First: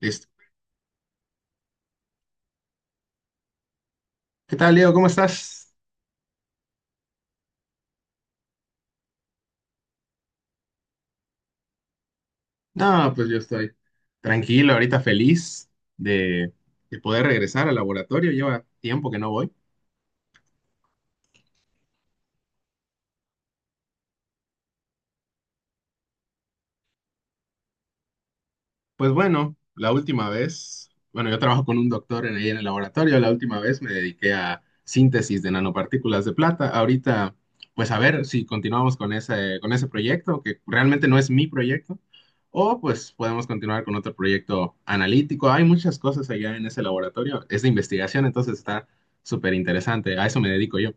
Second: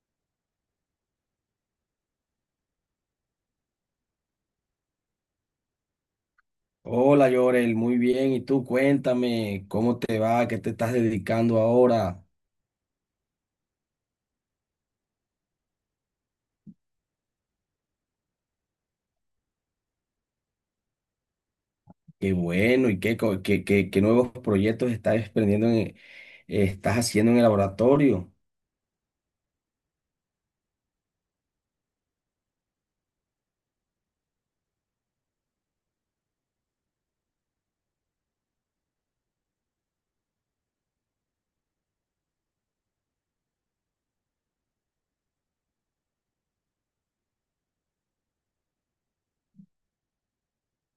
Listo. ¿Qué tal, Leo? ¿Cómo estás? Hola, Yorel, muy bien. ¿Y tú cuéntame cómo te va? ¿Qué te estás dedicando ahora? No, pues yo estoy tranquilo, ahorita feliz de, de poder regresar al laboratorio. Lleva tiempo que no voy. Qué bueno y qué, co- qué, qué, qué nuevos proyectos estás emprendiendo estás haciendo en el laboratorio. Pues bueno, la última vez, bueno, yo trabajo con un doctor ahí en el laboratorio, la última vez me dediqué a síntesis de nanopartículas de plata. Ahorita, pues a ver si continuamos con ese proyecto, que realmente no es mi proyecto, o pues podemos continuar con otro proyecto analítico. Hay muchas cosas allá en ese laboratorio, es de investigación, entonces está súper interesante. A eso me dedico yo.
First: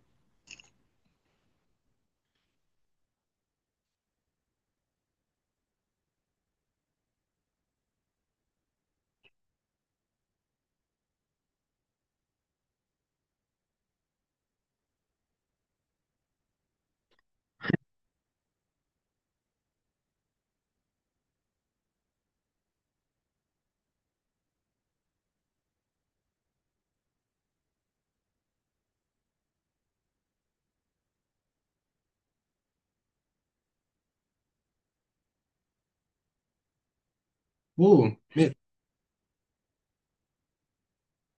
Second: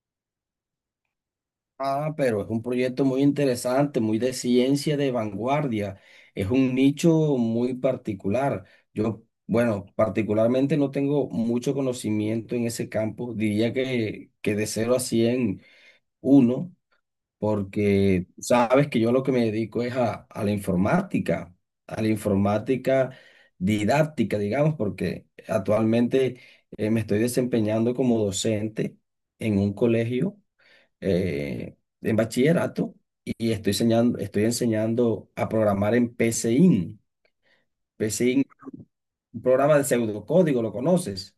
Ah, pero es un proyecto muy interesante, muy de ciencia de vanguardia. Es un nicho muy particular. Yo, bueno, particularmente no tengo mucho conocimiento en ese campo. Diría que de cero a 100 uno, porque sabes que yo lo que me dedico es a la informática didáctica, digamos, porque actualmente me estoy desempeñando como docente en un colegio, eh, en bachillerato y estoy enseñando a programar en PCIN. Uh, PCIN, un programa de pseudocódigo, ¿lo conoces?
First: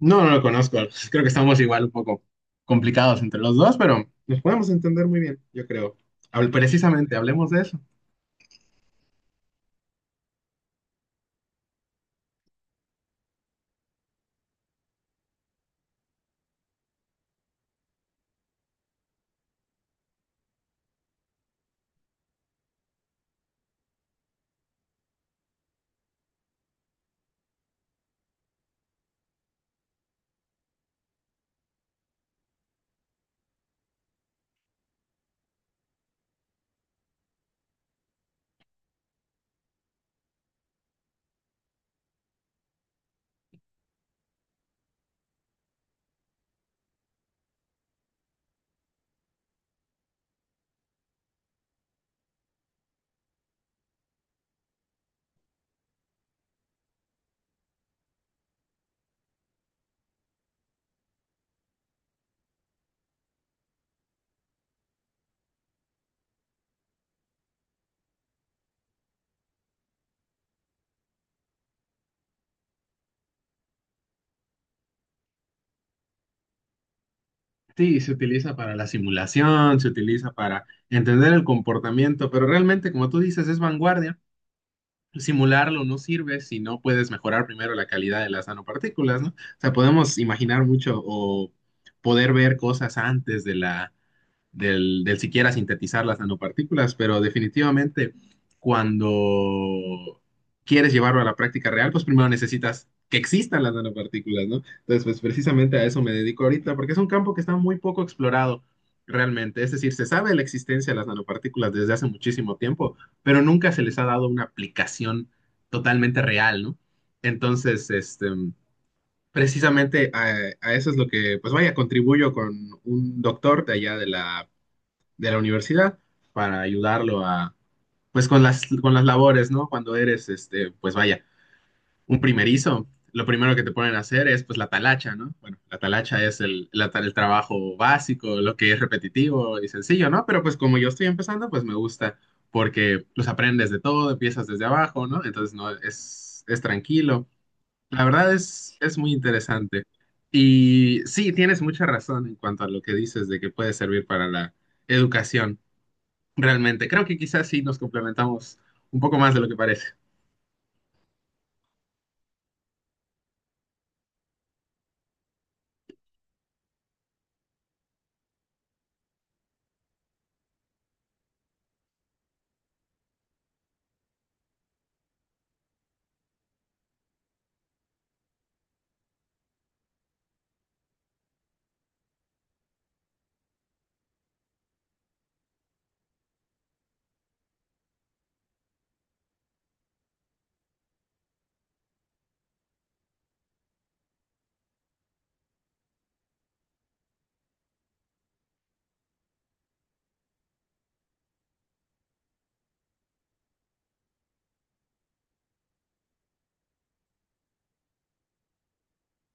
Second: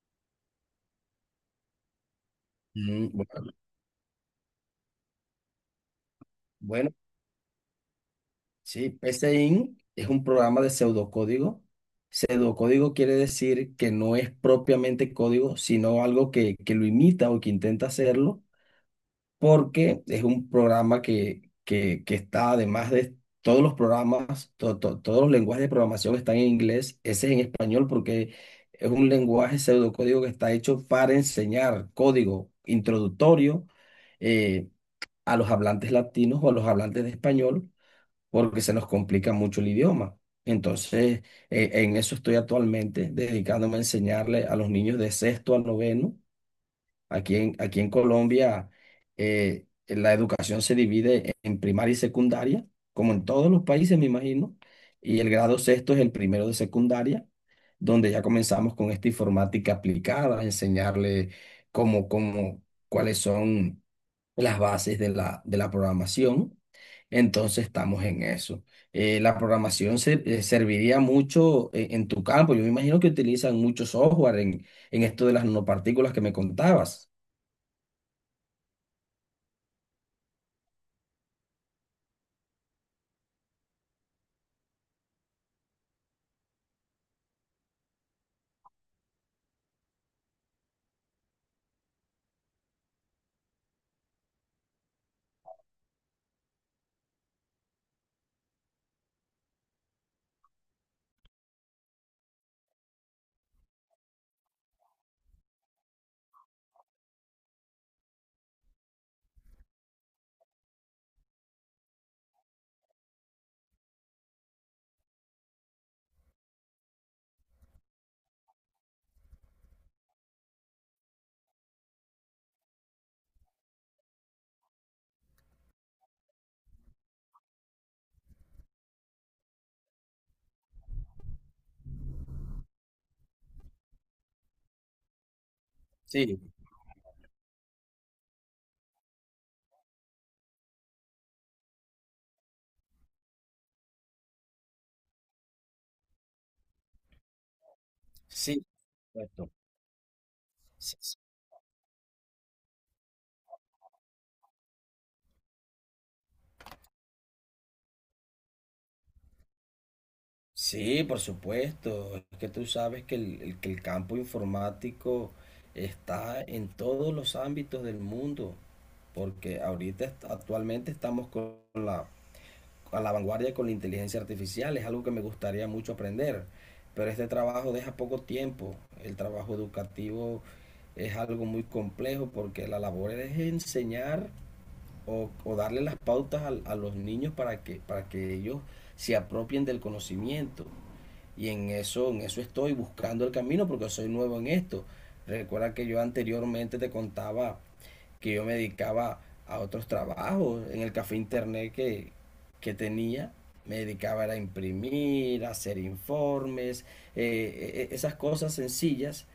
No, no lo conozco. Creo que estamos igual un poco Mm, complicados entre los dos, pero nos podemos entender muy bien, yo creo. Bueno, Precisamente, hablemos de eso. sí, PSeInt es un programa de pseudocódigo. Pseudocódigo quiere decir que no es propiamente código, sino algo que lo imita o que intenta hacerlo, porque es un programa que está, además de todos los programas, todos los lenguajes de programación están en inglés, ese es en español porque es un lenguaje pseudocódigo que está hecho para enseñar código introductorio eh, a los hablantes latinos o a los hablantes de español porque se nos complica mucho el idioma. Entonces, en eso estoy actualmente dedicándome a enseñarle a los niños de sexto a noveno. Aquí en Colombia la educación se divide en primaria y secundaria, como en todos los países, me imagino, y el grado sexto es el primero de secundaria, donde ya comenzamos con esta informática aplicada, enseñarle cómo, cómo, cuáles son las bases de de la programación. Entonces estamos en eso. Serviría mucho en tu campo. Yo me imagino que utilizan mucho software en esto de las nanopartículas que me contabas. Sí, se utiliza para la simulación, se utiliza para entender el comportamiento, pero realmente, como tú dices, es vanguardia. Simularlo no sirve si no puedes mejorar primero la calidad de las nanopartículas, ¿no? O sea, podemos imaginar mucho o poder ver cosas antes de la del siquiera sintetizar las nanopartículas, pero definitivamente cuando quieres llevarlo a la práctica real, pues primero necesitas que existan las nanopartículas, ¿no? Entonces, pues precisamente a eso me dedico ahorita, porque es un campo que está muy poco explorado realmente. Es decir, se sabe la existencia de las nanopartículas desde hace muchísimo tiempo, pero nunca se les ha dado una aplicación totalmente real, ¿no? Entonces, este, precisamente a eso es lo que, pues vaya, contribuyo con un doctor de allá de la universidad para ayudarlo a, pues con con las labores, ¿no? Cuando eres, este, pues vaya, un primerizo, lo primero que te ponen a hacer es pues la talacha, ¿no? Bueno, la talacha Sí, es el trabajo básico, lo que es repetitivo y sencillo, ¿no? Pero pues como yo estoy empezando, pues me gusta porque los aprendes de todo, empiezas desde abajo, ¿no? Entonces no es, es tranquilo. La verdad sí, es muy correcto. interesante. Sí, Y sí. sí, tienes mucha razón en cuanto a lo que dices de que puede servir para la educación. Realmente, creo que quizás sí nos complementamos un poco más de lo que parece. Sí, por supuesto. Es que tú sabes que que el campo informático está en todos los ámbitos del mundo, porque actualmente estamos con a la vanguardia con la inteligencia artificial. Es algo que me gustaría mucho aprender, pero este trabajo deja poco tiempo. El trabajo educativo es algo muy complejo porque la labor es enseñar o darle las pautas los niños para para que ellos se apropien del conocimiento. Y en eso estoy buscando el camino porque soy nuevo en esto. Recuerda que yo anteriormente te contaba que yo me dedicaba a otros trabajos en el café internet que tenía. Me dedicaba a imprimir, a hacer informes, esas cosas sencillas.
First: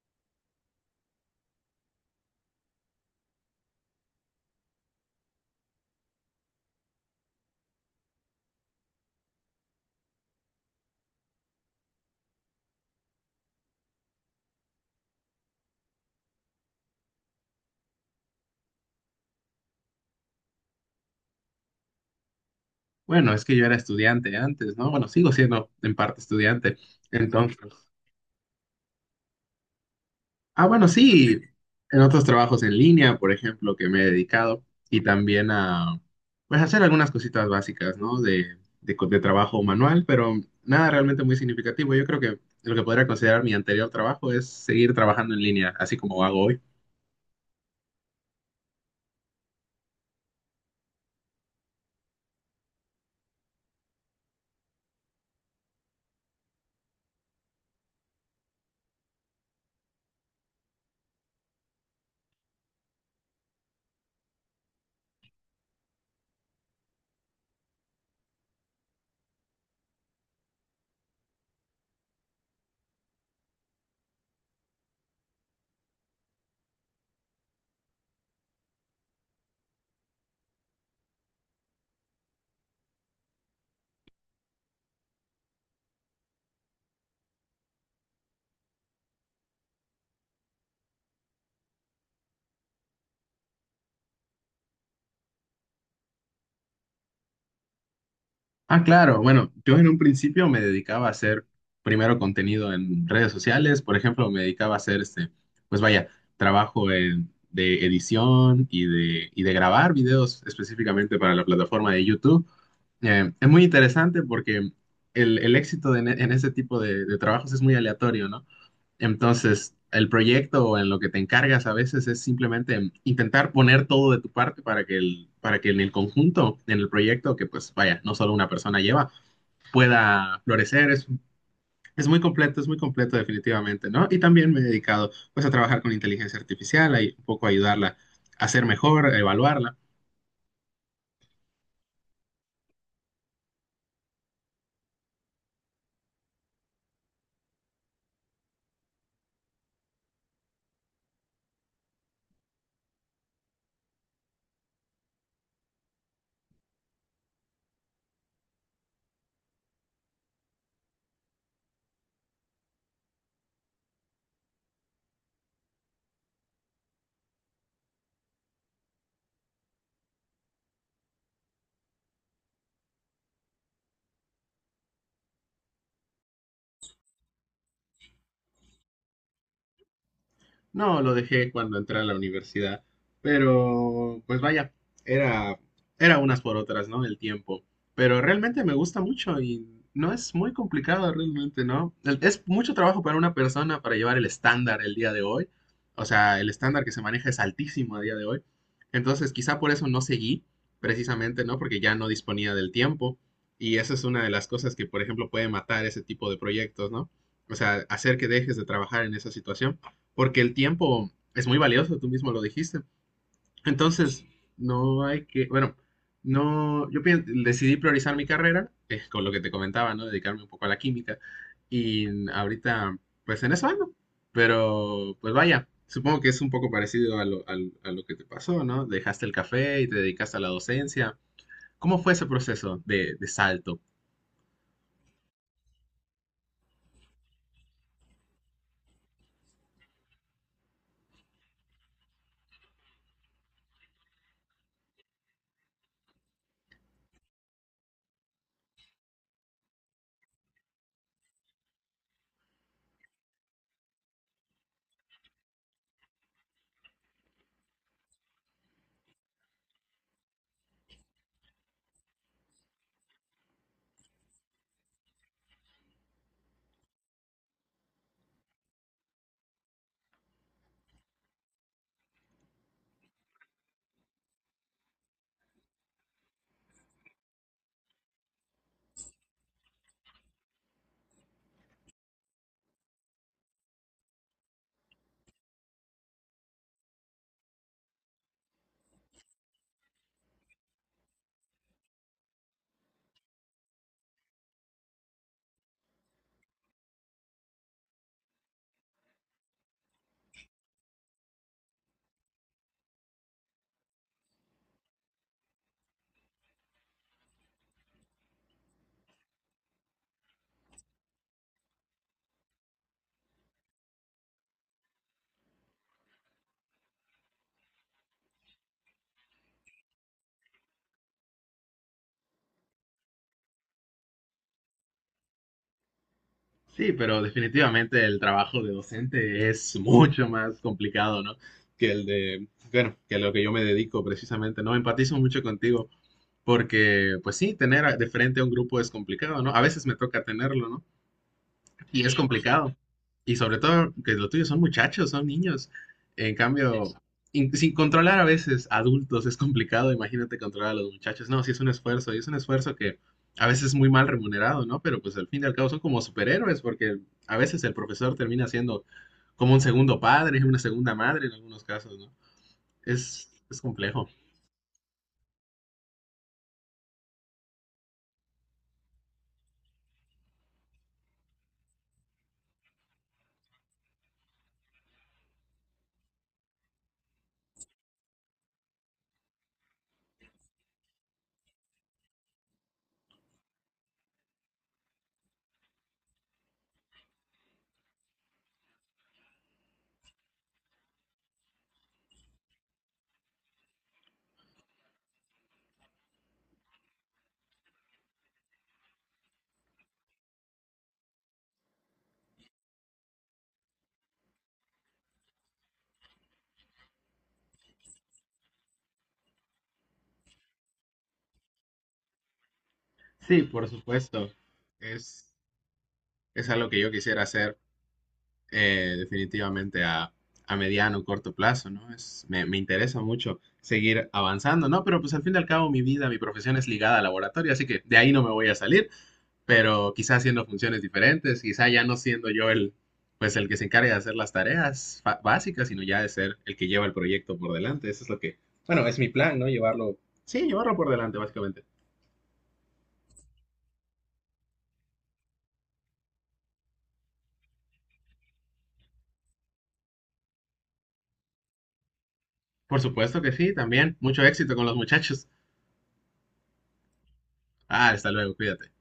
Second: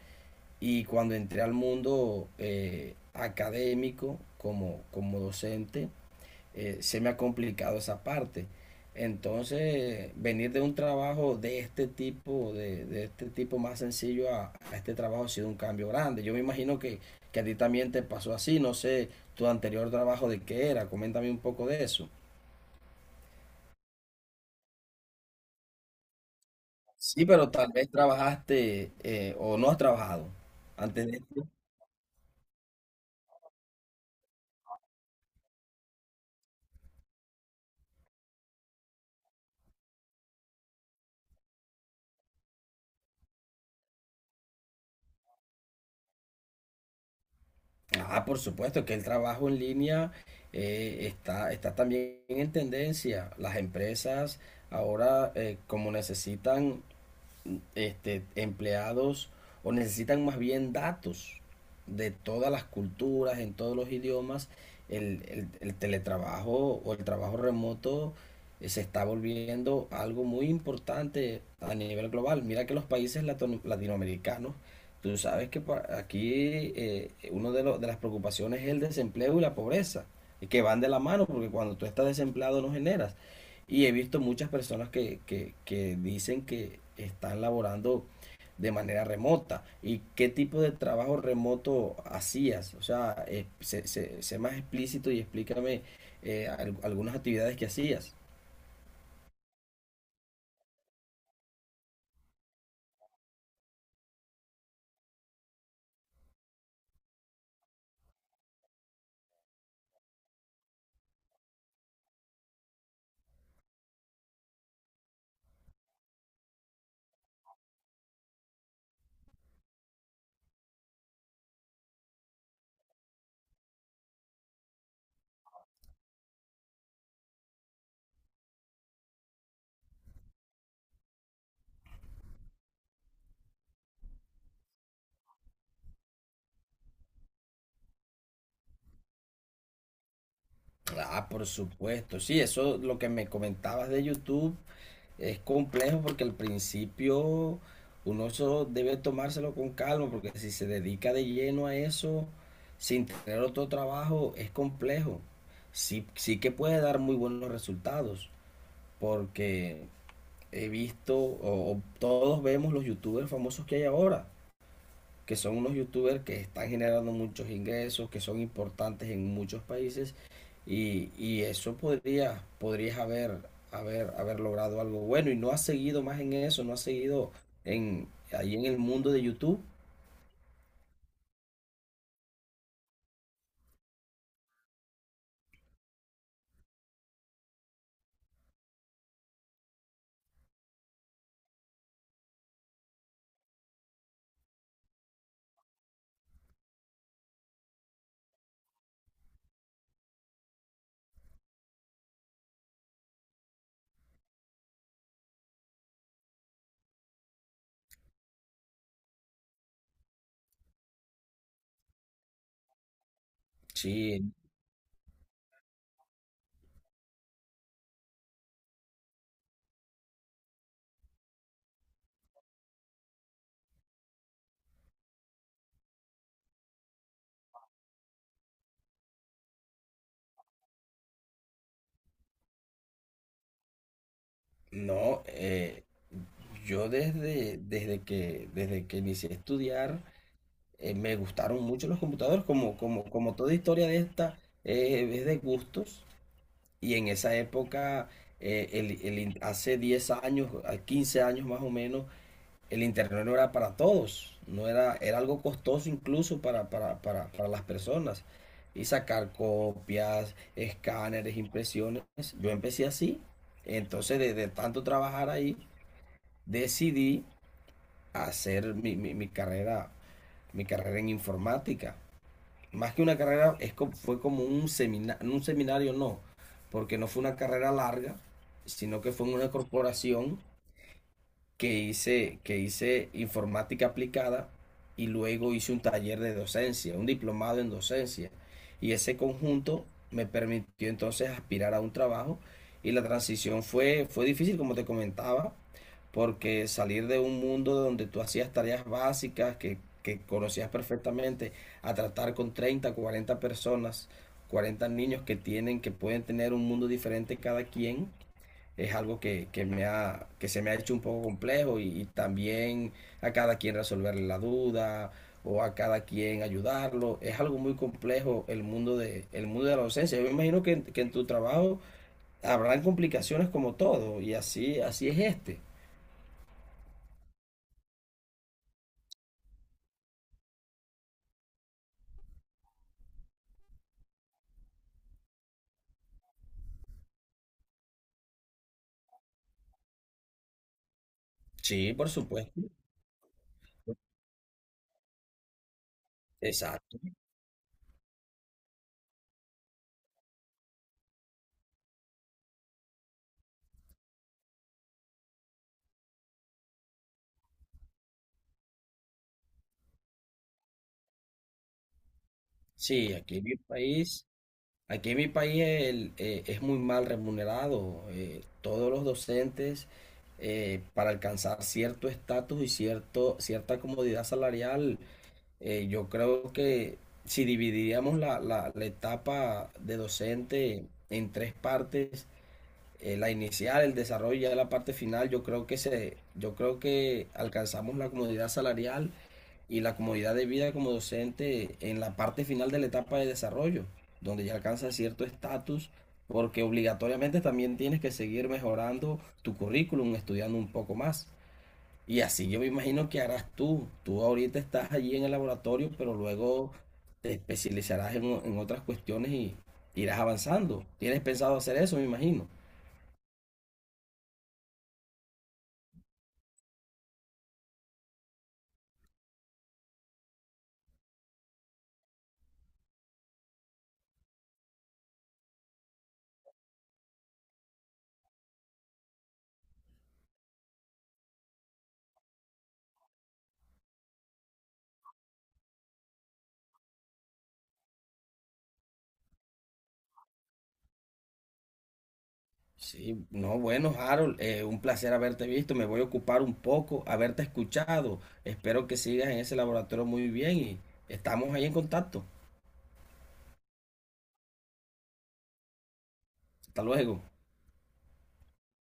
Y cuando entré al mundo académico como docente, se me ha complicado esa parte. Entonces, venir de un trabajo de este tipo, de este tipo más sencillo a este trabajo ha sido un cambio grande. Yo me imagino que a ti también te pasó así, no sé, tu anterior trabajo de qué era, coméntame un poco de eso. Bueno, es que yo era estudiante antes, ¿no? Bueno, sigo siendo en parte estudiante. Sí, pero Entonces, tal vez trabajaste, o no has trabajado ah, bueno, antes de sí, esto. en otros trabajos en línea, por ejemplo, que me he dedicado y también a, pues, hacer algunas cositas básicas, ¿no? De trabajo manual, pero nada realmente muy significativo. Yo creo que lo que podría considerar mi anterior trabajo es seguir trabajando en línea, así como hago hoy. Ah, por supuesto que el trabajo en línea está también en tendencia. Las empresas ahora, como necesitan, este, empleados o necesitan más bien datos de todas las culturas, en todos los idiomas, el teletrabajo o el trabajo remoto, se está volviendo algo muy importante a nivel global. Mira que los países latinoamericanos, tú sabes que pa- aquí uno de las preocupaciones es el desempleo y la pobreza, y que van de la mano porque cuando tú estás desempleado no generas. Y he visto muchas personas que dicen que están laborando de manera remota. ¿Y qué tipo de trabajo remoto hacías? O sea, sé más explícito y explícame algunas actividades que hacías. Ah, claro. Bueno, yo en un principio me dedicaba a hacer primero contenido en redes sociales. Por ejemplo, me dedicaba a hacer este, pues vaya, trabajo de edición y de grabar videos específicamente para la plataforma de YouTube. Es muy interesante porque el éxito en ese tipo de trabajos es muy aleatorio, ¿no? Entonces, el proyecto o en lo que te encargas a veces es simplemente intentar poner todo de tu parte para que en el conjunto, en el proyecto, que pues vaya, no solo una persona lleva pueda florecer. Es muy completo definitivamente, ¿no? Y también me he dedicado pues a trabajar con inteligencia artificial, a un poco ayudarla a ser mejor, a evaluarla. Ah, por supuesto, sí, eso lo que me comentabas de YouTube es complejo porque al principio uno eso debe tomárselo con calma, porque si se dedica de lleno a eso, sin tener otro trabajo, es complejo. Sí, sí que puede dar muy buenos resultados, porque he visto, o todos vemos los youtubers famosos que hay ahora, que son unos youtubers que están generando muchos ingresos, que son importantes en muchos países y eso podría, podrías haber logrado algo bueno y no has seguido más en eso, no has seguido ahí en el mundo de YouTube. No, lo dejé cuando entré a la universidad, pero pues vaya, era, era unas por otras, ¿no? El tiempo. Pero realmente me gusta mucho y no es muy complicado realmente, ¿no? Es mucho trabajo para una persona para llevar el estándar el día de hoy. O sea, el estándar que se maneja es altísimo a día de hoy. Entonces, quizá por eso no seguí, precisamente, ¿no? Porque ya no disponía del tiempo. Y esa es una de las cosas que, por ejemplo, puede matar ese tipo de proyectos, ¿no? O sea, hacer que dejes de trabajar en esa situación porque el tiempo es muy valioso, tú mismo lo dijiste. Entonces, Sí, no hay que, bueno, no, decidí priorizar mi carrera, con lo que te comentaba, ¿no? Dedicarme un poco a la química y ahorita, pues en eso ando, pero pues vaya, supongo que es un poco parecido a lo que te pasó, ¿no? Dejaste el café y te dedicaste a la docencia. ¿Cómo fue ese proceso de salto? no, yo desde que inicié a estudiar, me gustaron mucho los computadores, como toda historia de esta, es de gustos. Y en esa época, hace 10 años, a 15 años más o menos, el internet no era para todos, no era, era algo costoso incluso para las personas. Y sacar copias, escáneres, impresiones. Yo empecé así. Entonces, de tanto trabajar ahí, decidí hacer mi carrera en informática. Más que una carrera, es como, fue como un seminario no, porque no fue una carrera larga, sino que fue en una corporación que hice informática aplicada y luego hice un taller de docencia, un diplomado en docencia. Y ese conjunto me permitió entonces aspirar a un trabajo y la transición fue, fue difícil, como te comentaba, porque salir de un mundo donde tú hacías tareas básicas que conocías perfectamente a tratar con 30, 40 personas, 40 niños que tienen, que pueden tener un mundo diferente cada quien, es algo que se me ha hecho un poco complejo y también a cada quien resolverle la duda o a cada quien ayudarlo. Es algo muy complejo el mundo de la docencia. Yo me imagino que, que en tu trabajo habrán complicaciones como todo y así, así es este. Sí, pero definitivamente el trabajo de docente es mucho más complicado, ¿no? Que el de, bueno, que lo que yo me dedico precisamente, ¿no? Empatizo mucho contigo porque, pues sí, tener de frente a un grupo es complicado, ¿no? A veces me toca tenerlo, ¿no? Sí, Y por es supuesto. complicado. Y sobre todo que lo tuyo son muchachos, son niños. En cambio, Exacto. Sin controlar a veces adultos es complicado, imagínate controlar a los muchachos. No, sí es un esfuerzo, y es un esfuerzo que a veces es muy mal remunerado, ¿no? Pero pues al fin y al cabo son como superhéroes, porque a veces el profesor termina siendo como un segundo padre, una segunda madre en algunos casos, ¿no? Sí, Es complejo. Aquí en mi país es muy mal remunerado. Todos los docentes, para alcanzar cierto estatus y cierta comodidad salarial, yo creo que si dividiríamos la etapa de docente en tres partes, la inicial, el desarrollo y ya la parte final, yo creo yo creo que alcanzamos la comodidad salarial y la comodidad de vida como docente en la parte final de la etapa de desarrollo, donde ya alcanzas cierto estatus, porque obligatoriamente también tienes que seguir mejorando tu currículum, estudiando un poco más. Y así yo me imagino que harás tú. Tú ahorita estás allí en el laboratorio, pero luego te especializarás en otras cuestiones y irás avanzando. ¿Tienes pensado hacer eso, me imagino? Sí, por supuesto. Es, es algo que yo quisiera hacer definitivamente a mediano o corto plazo, ¿no? Me, interesa mucho seguir avanzando, ¿no? Pero pues al fin y al cabo mi vida, mi profesión es ligada al laboratorio, así que de ahí no me voy a salir, pero quizá haciendo funciones diferentes, quizá ya no siendo yo el, pues el que se encarga de hacer las tareas básicas, sino ya de ser el que lleva el proyecto por delante. Eso es lo que, bueno, es mi plan, ¿no? Llevarlo, sí, llevarlo por delante, básicamente. Sí, no, bueno, Harold, un placer haberte visto. Me voy a ocupar un poco, haberte escuchado. Espero que sigas en ese laboratorio muy bien y estamos ahí en contacto. Por supuesto que sí, también. Mucho éxito con los muchachos. Hasta luego. Ah, hasta luego, cuídate.